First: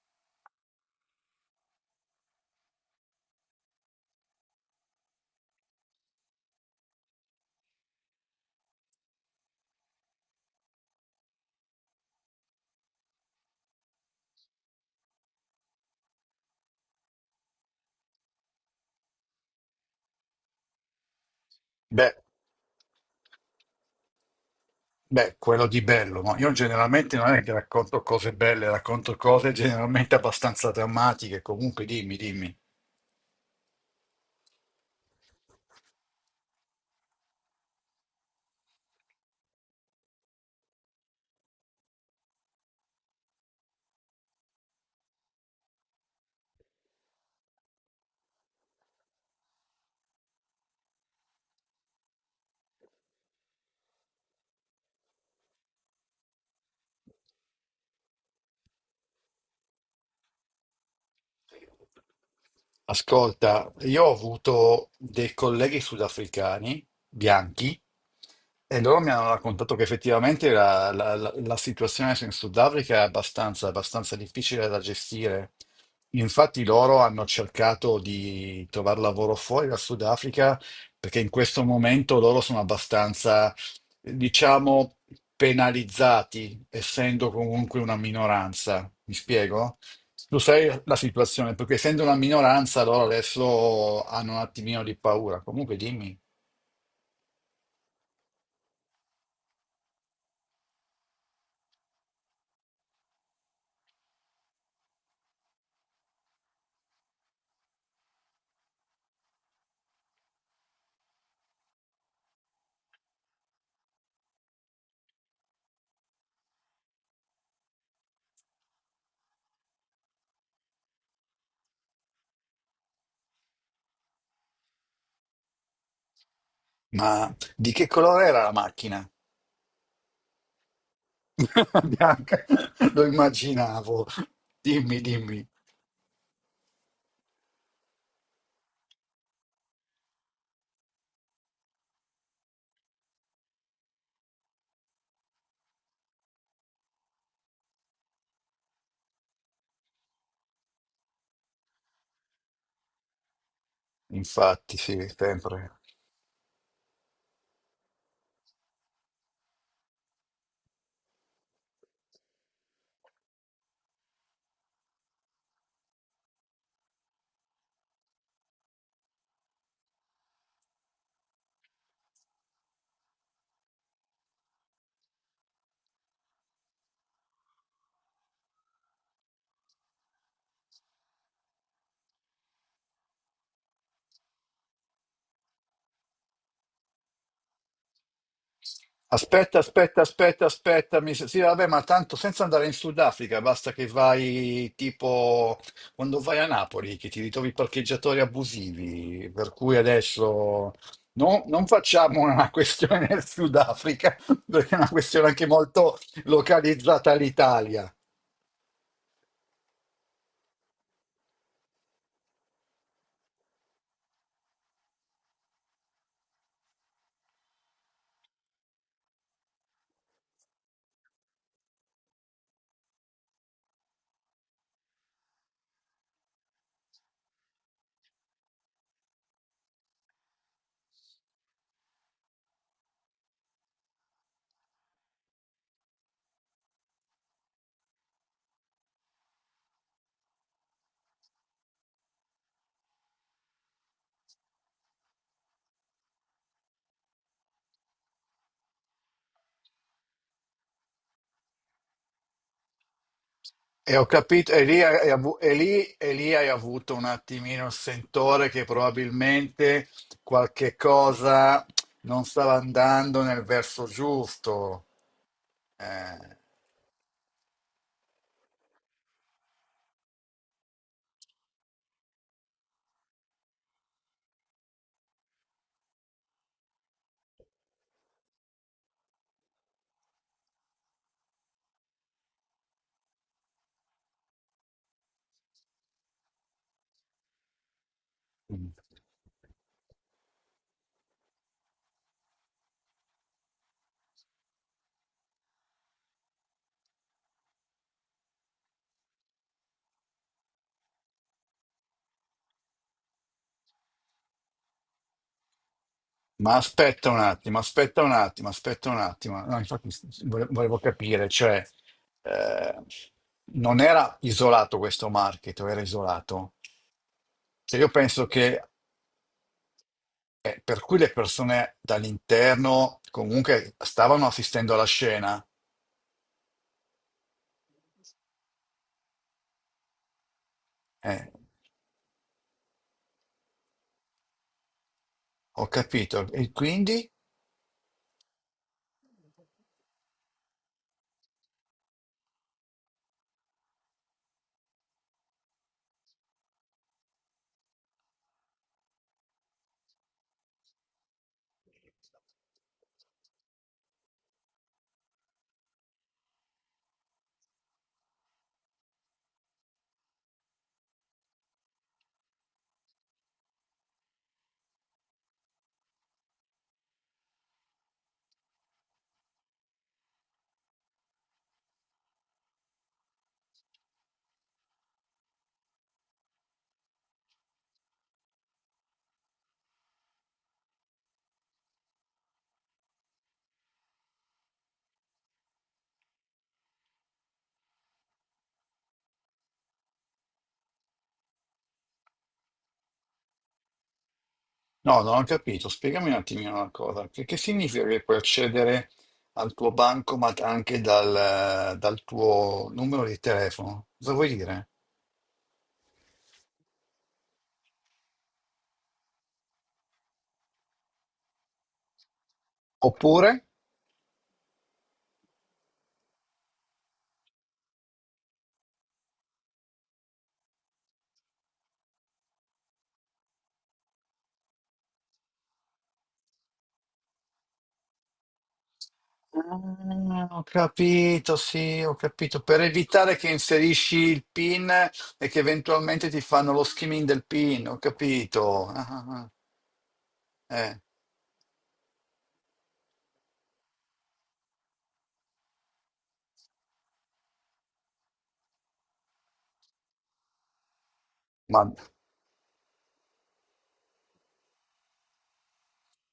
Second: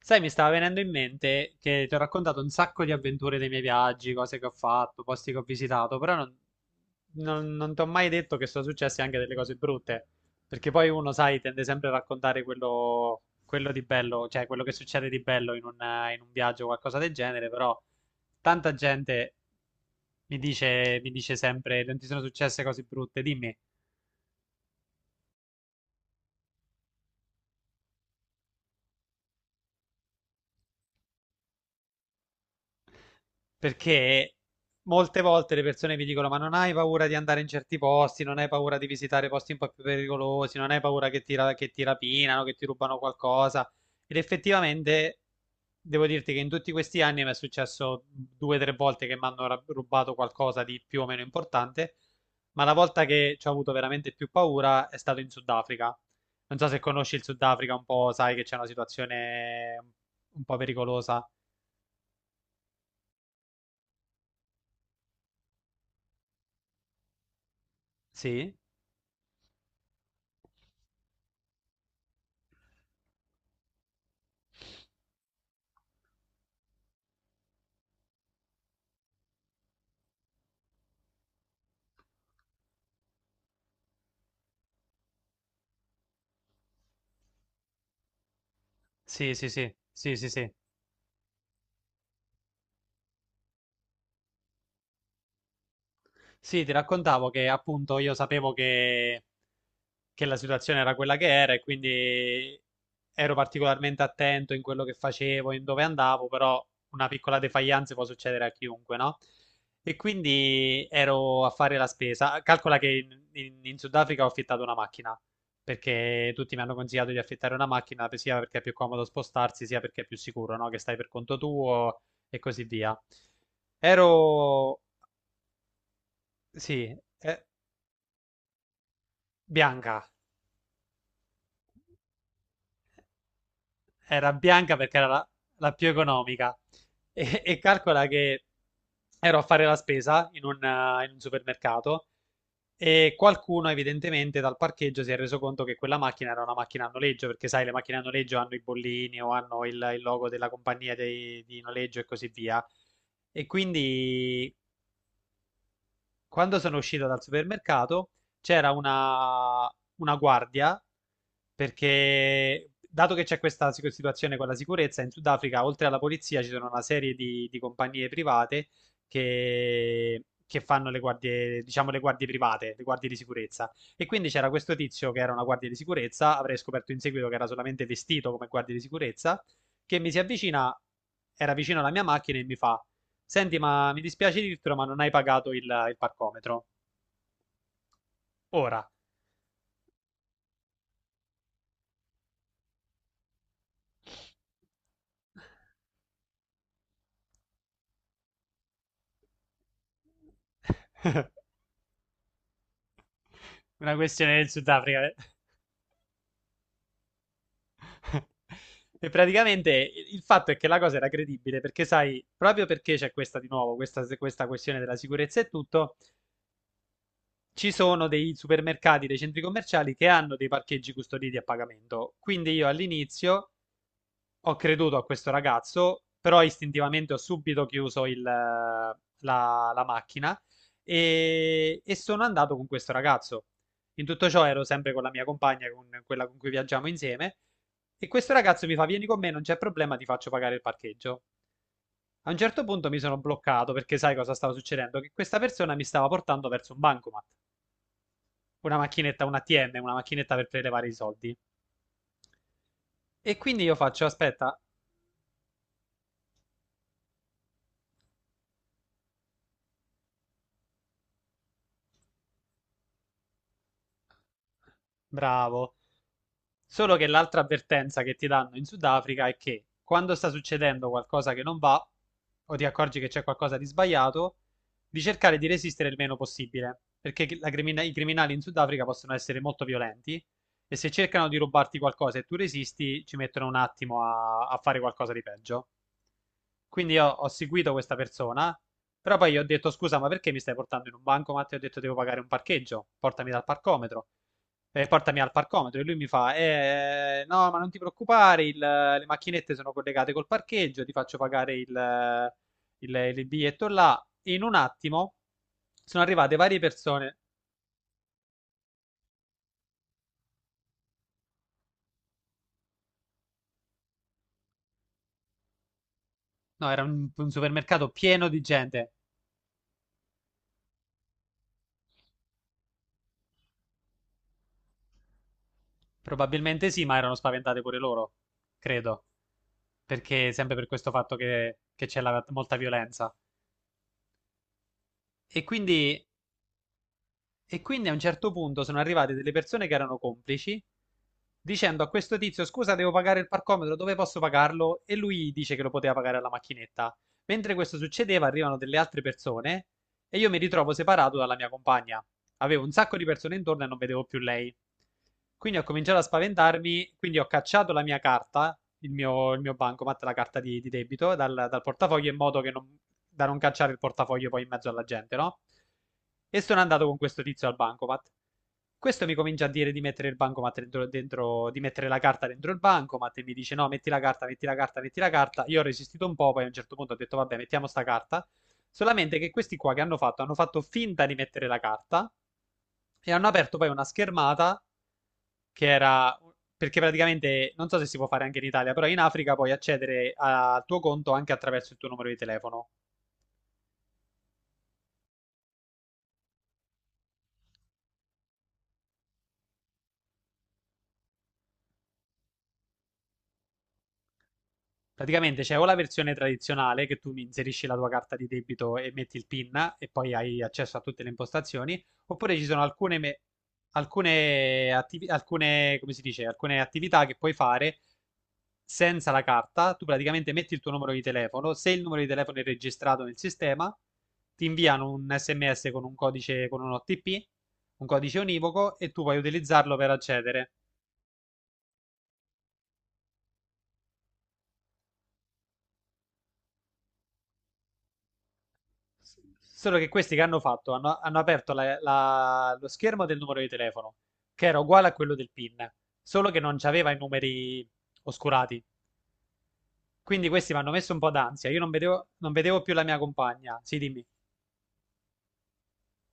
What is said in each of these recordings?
Sai, mi stava venendo in mente che ti ho raccontato un sacco di avventure dei miei viaggi, cose che ho fatto, posti che ho visitato, però non ti ho mai detto che sono successe anche delle cose brutte, perché poi uno, sai, tende sempre a raccontare quello di bello, cioè quello che succede di bello in un viaggio o qualcosa del genere, però tanta gente mi dice sempre, non ti Beh, sono successe cose brutte, dimmi. beh, quello di bello, ma io generalmente non è che racconto cose belle, racconto cose generalmente abbastanza drammatiche. Comunque, dimmi, dimmi. Perché molte volte le persone mi dicono: ma non hai paura di andare in certi posti, non hai paura di visitare posti un po' più pericolosi, non hai paura che ti rapinano, che ti rubano qualcosa. Ed effettivamente devo dirti che in tutti questi anni mi è successo due o tre volte che mi hanno rubato qualcosa di più o meno importante. Ma la volta che ci ho avuto veramente più paura è stato in Sudafrica. Non so se conosci il Sudafrica un po', sai che c'è una situazione un po' pericolosa. Ascolta, io ho avuto dei colleghi sudafricani bianchi Sì. e loro mi hanno raccontato che effettivamente la situazione in Sudafrica è abbastanza difficile da gestire. Infatti loro hanno cercato di trovare lavoro fuori dal Sudafrica perché in questo momento loro sono abbastanza, diciamo, penalizzati, essendo comunque una minoranza. Mi Sì, sì, sì, spiego? sì, sì, Lo sì. sai la situazione, perché essendo una minoranza loro adesso hanno un attimino di paura. Comunque dimmi, Sì, ti raccontavo che appunto io sapevo che la situazione era quella che era e quindi ero particolarmente attento in quello che facevo, in dove andavo, però una piccola defaillance può succedere a chiunque, no? E quindi ero a fare la spesa. Calcola che in Sudafrica ho affittato una macchina, perché tutti mi hanno consigliato di affittare una macchina, sia perché è più comodo spostarsi, sia perché è più sicuro, no? Che stai per conto tuo e così via. Ero. Sì, ma eh, di che colore era la macchina? bianca, Bianca, lo immaginavo. era bianca perché Dimmi, era la, dimmi. la più economica. E calcola che ero a fare la spesa in un supermercato e qualcuno evidentemente dal parcheggio si è reso conto che quella macchina era una macchina a noleggio, perché sai, le macchine a noleggio hanno i bollini o hanno il logo della compagnia di noleggio e così via. E quindi. Infatti, sì, sempre. Quando sono uscito dal supermercato c'era una guardia perché, dato che c'è questa situazione con la sicurezza, in Sudafrica, oltre alla polizia, ci sono una serie di compagnie private che fanno le guardie, diciamo, le guardie private, le guardie di sicurezza. E quindi c'era questo tizio che era una guardia di sicurezza, avrei scoperto in seguito che era solamente vestito come guardia di sicurezza, che mi si avvicina, era vicino alla mia macchina e mi fa. Senti, ma mi dispiace dirtelo, ma non hai pagato il parcometro. Ora, Aspetta, aspetta, aspetta, aspetta. Sì, vabbè, ma tanto senza andare in Sudafrica, basta che vai tipo quando vai a Napoli, che ti ritrovi parcheggiatori abusivi. Per cui adesso non facciamo una questione del una Sudafrica, questione del perché è una Sudafrica. questione anche molto localizzata all'Italia. E praticamente il fatto è che la cosa era credibile perché, sai, proprio perché c'è questa di nuovo, questa questione della sicurezza e tutto, ci sono dei supermercati, dei centri commerciali che hanno dei parcheggi custoditi a pagamento. Quindi io all'inizio ho creduto a questo ragazzo, però istintivamente ho subito chiuso la macchina e sono andato con questo ragazzo. In tutto ciò ero sempre con la mia compagna, con quella con cui viaggiamo insieme, e questo ragazzo mi fa: vieni con me, non c'è problema, ti faccio pagare il parcheggio. A un certo punto mi sono bloccato perché sai cosa stava succedendo? Che questa persona mi stava portando verso un bancomat, una macchinetta, un ATM, una macchinetta per prelevare i soldi. E quindi io E faccio: ho capito, aspetta. e lì, e lì hai avuto un attimino il sentore che probabilmente qualche cosa non stava andando nel verso giusto. Bravo. Eh, Solo che l'altra avvertenza che ti danno in Sudafrica è che quando sta succedendo qualcosa che non va, o ti accorgi che c'è qualcosa di sbagliato, di cercare di resistere il meno possibile, perché la i criminali in Sudafrica possono essere molto violenti e se cercano di rubarti qualcosa e tu resisti, ci mettono un attimo a fare qualcosa di peggio. Quindi io ho seguito questa persona, però poi gli ho detto scusa, ma perché mi stai portando in un bancomat? E ho detto devo pagare un parcheggio, portami dal parcometro. Portami al parcometro e lui mi fa no, ma non ti preoccupare, le macchinette sono collegate col parcheggio, ti faccio pagare il biglietto là. E in un attimo sono arrivate ma varie aspetta persone. un attimo, aspetta un attimo, aspetta un attimo. No, infatti volevo capire, cioè, eh, non era isolato questo market, o era isolato? No, era un Cioè, supermercato io penso pieno di che gente. Per cui le persone dall'interno comunque stavano assistendo alla scena. Probabilmente sì, ma erano spaventate pure loro, credo, perché sempre per questo fatto Eh, che c'è molta violenza. E ho quindi, capito. E quindi? e quindi a un certo punto sono arrivate delle persone che erano complici dicendo a questo tizio: scusa, devo pagare il parcometro, dove posso pagarlo? E lui dice che lo poteva pagare alla macchinetta. Mentre questo succedeva, arrivano delle altre persone e io mi ritrovo separato dalla mia compagna. Avevo un sacco di persone intorno e non vedevo più lei. Quindi ho cominciato a spaventarmi, quindi ho cacciato la mia carta, il mio bancomat, la carta di debito, dal portafoglio, in modo che non, da non cacciare il portafoglio poi in mezzo alla gente, no? E sono andato con questo tizio al bancomat. Questo mi comincia a dire di mettere il bancomat dentro, di mettere la carta dentro il bancomat e mi dice no, metti la carta, metti la carta, metti la carta. Io ho resistito un po', poi a un certo punto ho detto vabbè, mettiamo sta carta. Solamente che questi qua che hanno fatto finta di mettere la carta e hanno aperto poi una schermata che era, perché praticamente non so se si può fare anche in Italia, però in Africa puoi accedere al tuo conto anche attraverso il tuo numero di telefono. No, non ho capito. Spiegami un attimino una cosa. Che significa che puoi accedere al tuo bancomat anche dal tuo numero di telefono? Cosa vuoi dire? Praticamente c'è o la versione tradizionale che tu mi inserisci la tua carta di debito e metti il PIN e poi hai accesso a tutte le impostazioni, oppure ci sono alcune, Oppure? Come si dice, alcune attività che puoi fare senza la carta. Tu praticamente metti il tuo numero di telefono, se il numero di telefono è registrato nel sistema, ti inviano un SMS con un codice, con un OTP, un codice univoco e tu puoi utilizzarlo per Ah, ho accedere. capito, sì, ho capito. Per evitare che inserisci il PIN e che eventualmente ti fanno lo skimming del PIN, ho capito. Ah, ah, ah. Solo che questi che hanno fatto Eh, hanno aperto lo schermo del numero di telefono, che era uguale a quello del PIN, solo che non c'aveva i numeri oscurati. Quindi questi mi hanno messo un po' d'ansia. Io ma non vedevo più la mia compagna. Sì, dimmi.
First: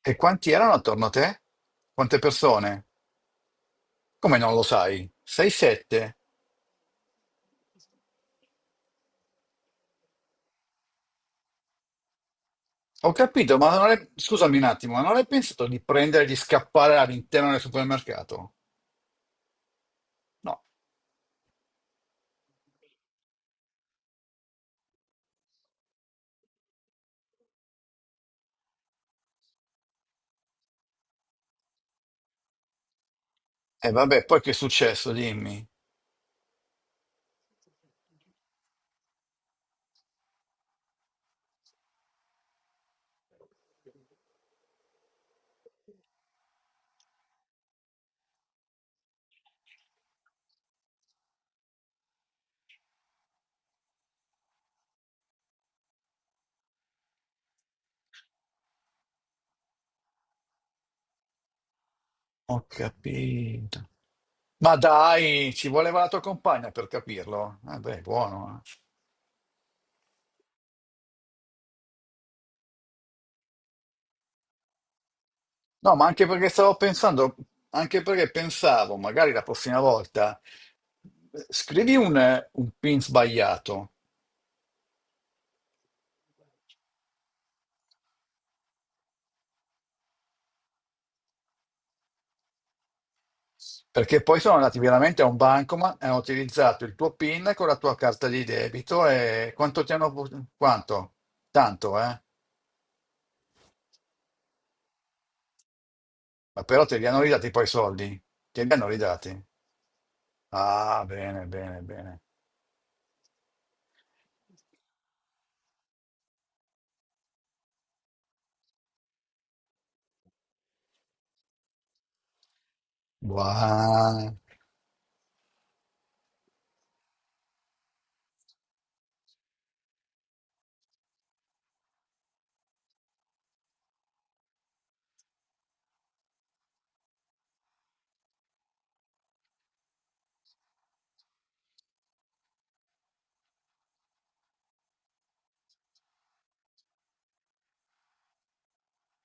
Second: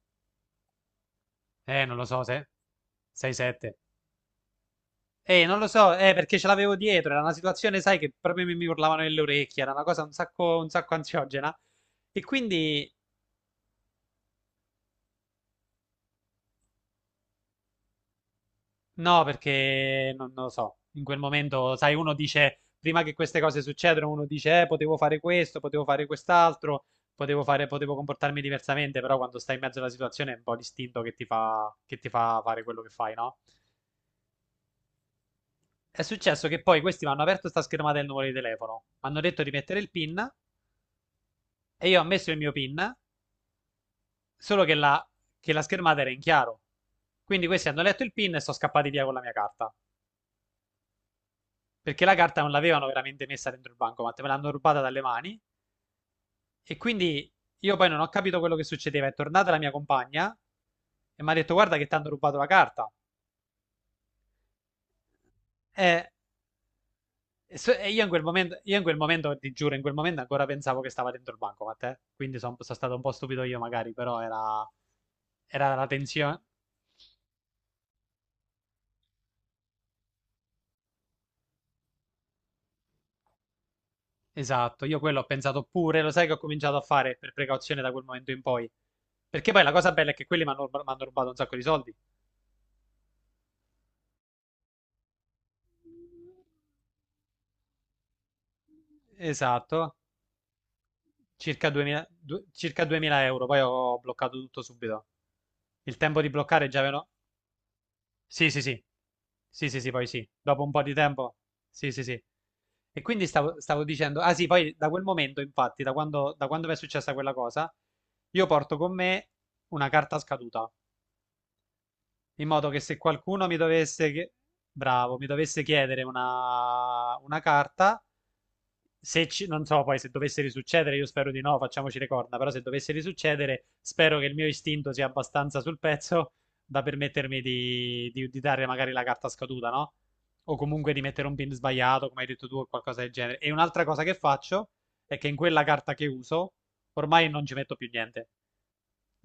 e quanti erano attorno a te? Non lo Quante so, se persone? 6-7. Come non lo sai? Non lo so, 6-7? perché ce l'avevo dietro. Era una situazione, sai, che proprio mi urlavano nelle orecchie. Era una cosa un sacco ansiogena. E quindi. Ho capito, ma non hai... scusami un attimo, ma non hai pensato di prendere e di scappare all'interno del supermercato? No, perché non lo No. so, in quel momento, sai, uno dice, prima che queste cose succedano, uno dice, potevo fare questo, potevo fare quest'altro, potevo fare, potevo comportarmi diversamente, però quando stai in mezzo alla situazione è un po' l'istinto che ti fa, fare quello che fai, no? E vabbè, poi che è successo? Dimmi. È successo che poi questi mi hanno aperto sta schermata del numero di telefono, mi hanno detto di mettere il PIN e io ho messo il mio PIN, solo che la schermata era in chiaro. Quindi questi hanno letto il PIN e sono scappati via con la mia carta. Perché la carta non l'avevano veramente messa dentro il bancomat, me l'hanno rubata dalle mani e quindi io poi non ho capito quello che succedeva. È tornata la mia compagna e mi ha detto guarda che ti hanno rubato la Ho carta. capito. Ma dai, ci voleva E, la tua compagna per e capirlo. so- Eh e beh, io in quel momento, buono. Eh. io in quel momento, ti giuro, in quel momento ancora pensavo che stava dentro il bancomat, eh. Quindi sono stato un po' stupido io magari, però era la No, ma anche tensione. perché stavo pensando, anche perché pensavo, magari la prossima volta, scrivi un PIN sbagliato, Esatto, io quello ho pensato pure, lo sai che ho cominciato a fare per precauzione da quel momento in poi. Perché poi la cosa bella è che quelli mi hanno rubato un sacco di soldi. perché poi sono andati veramente a un bancomat e hanno utilizzato il tuo PIN con la tua carta di debito e quanto ti Esatto. hanno... Quanto? circa Tanto, 2000, eh? du- circa 2.000 euro, poi ho bloccato tutto subito. Il tempo di Ma bloccare già però te li avevano... hanno ridati poi i soldi. Sì, sì, Te li sì. hanno ridati. Sì, sì, sì, poi sì. Dopo un po' di Ah, tempo. bene, bene, Sì, sì, bene. sì. E quindi stavo dicendo, ah sì, poi da quel momento, infatti, da quando mi è successa quella cosa, io porto con me una carta scaduta, in modo che se qualcuno Buono. bravo, mi dovesse chiedere una carta, se ci- non so poi se dovesse risuccedere, io spero di no, facciamoci le corna, però se dovesse risuccedere, spero che il mio istinto sia abbastanza sul pezzo da permettermi di dare magari la carta scaduta, no? O comunque di mettere un pin sbagliato, come hai detto tu, o qualcosa del genere. E un'altra cosa che faccio è che in quella carta che uso, ormai non ci metto più niente.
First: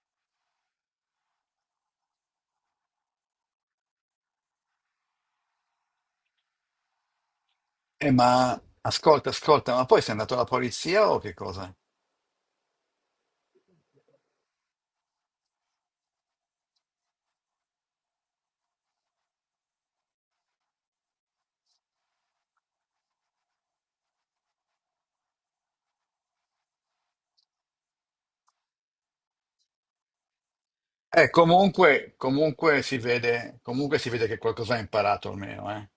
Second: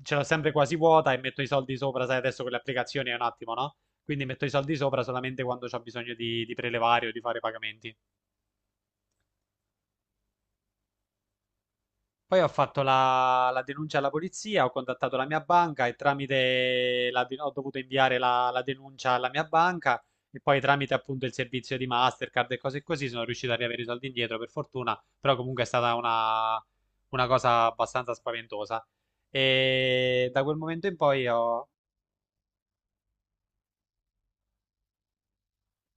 Ce l'ho sempre quasi vuota e metto i soldi sopra, sai, adesso con le applicazioni è un attimo, no? Quindi metto i soldi sopra solamente quando ho bisogno di prelevare o di fare pagamenti. Ma ascolta, ascolta, ma poi sei andato alla polizia o che cosa? Poi ho fatto la denuncia alla polizia, ho contattato la mia banca e tramite ho dovuto inviare la denuncia alla mia banca e poi tramite appunto il servizio di Mastercard e cose così sono riuscito a riavere i soldi indietro per fortuna, però comunque è stata una cosa abbastanza spaventosa. E da quel momento in poi ho, Comunque, comunque si vede che qualcosa ha imparato almeno, eh.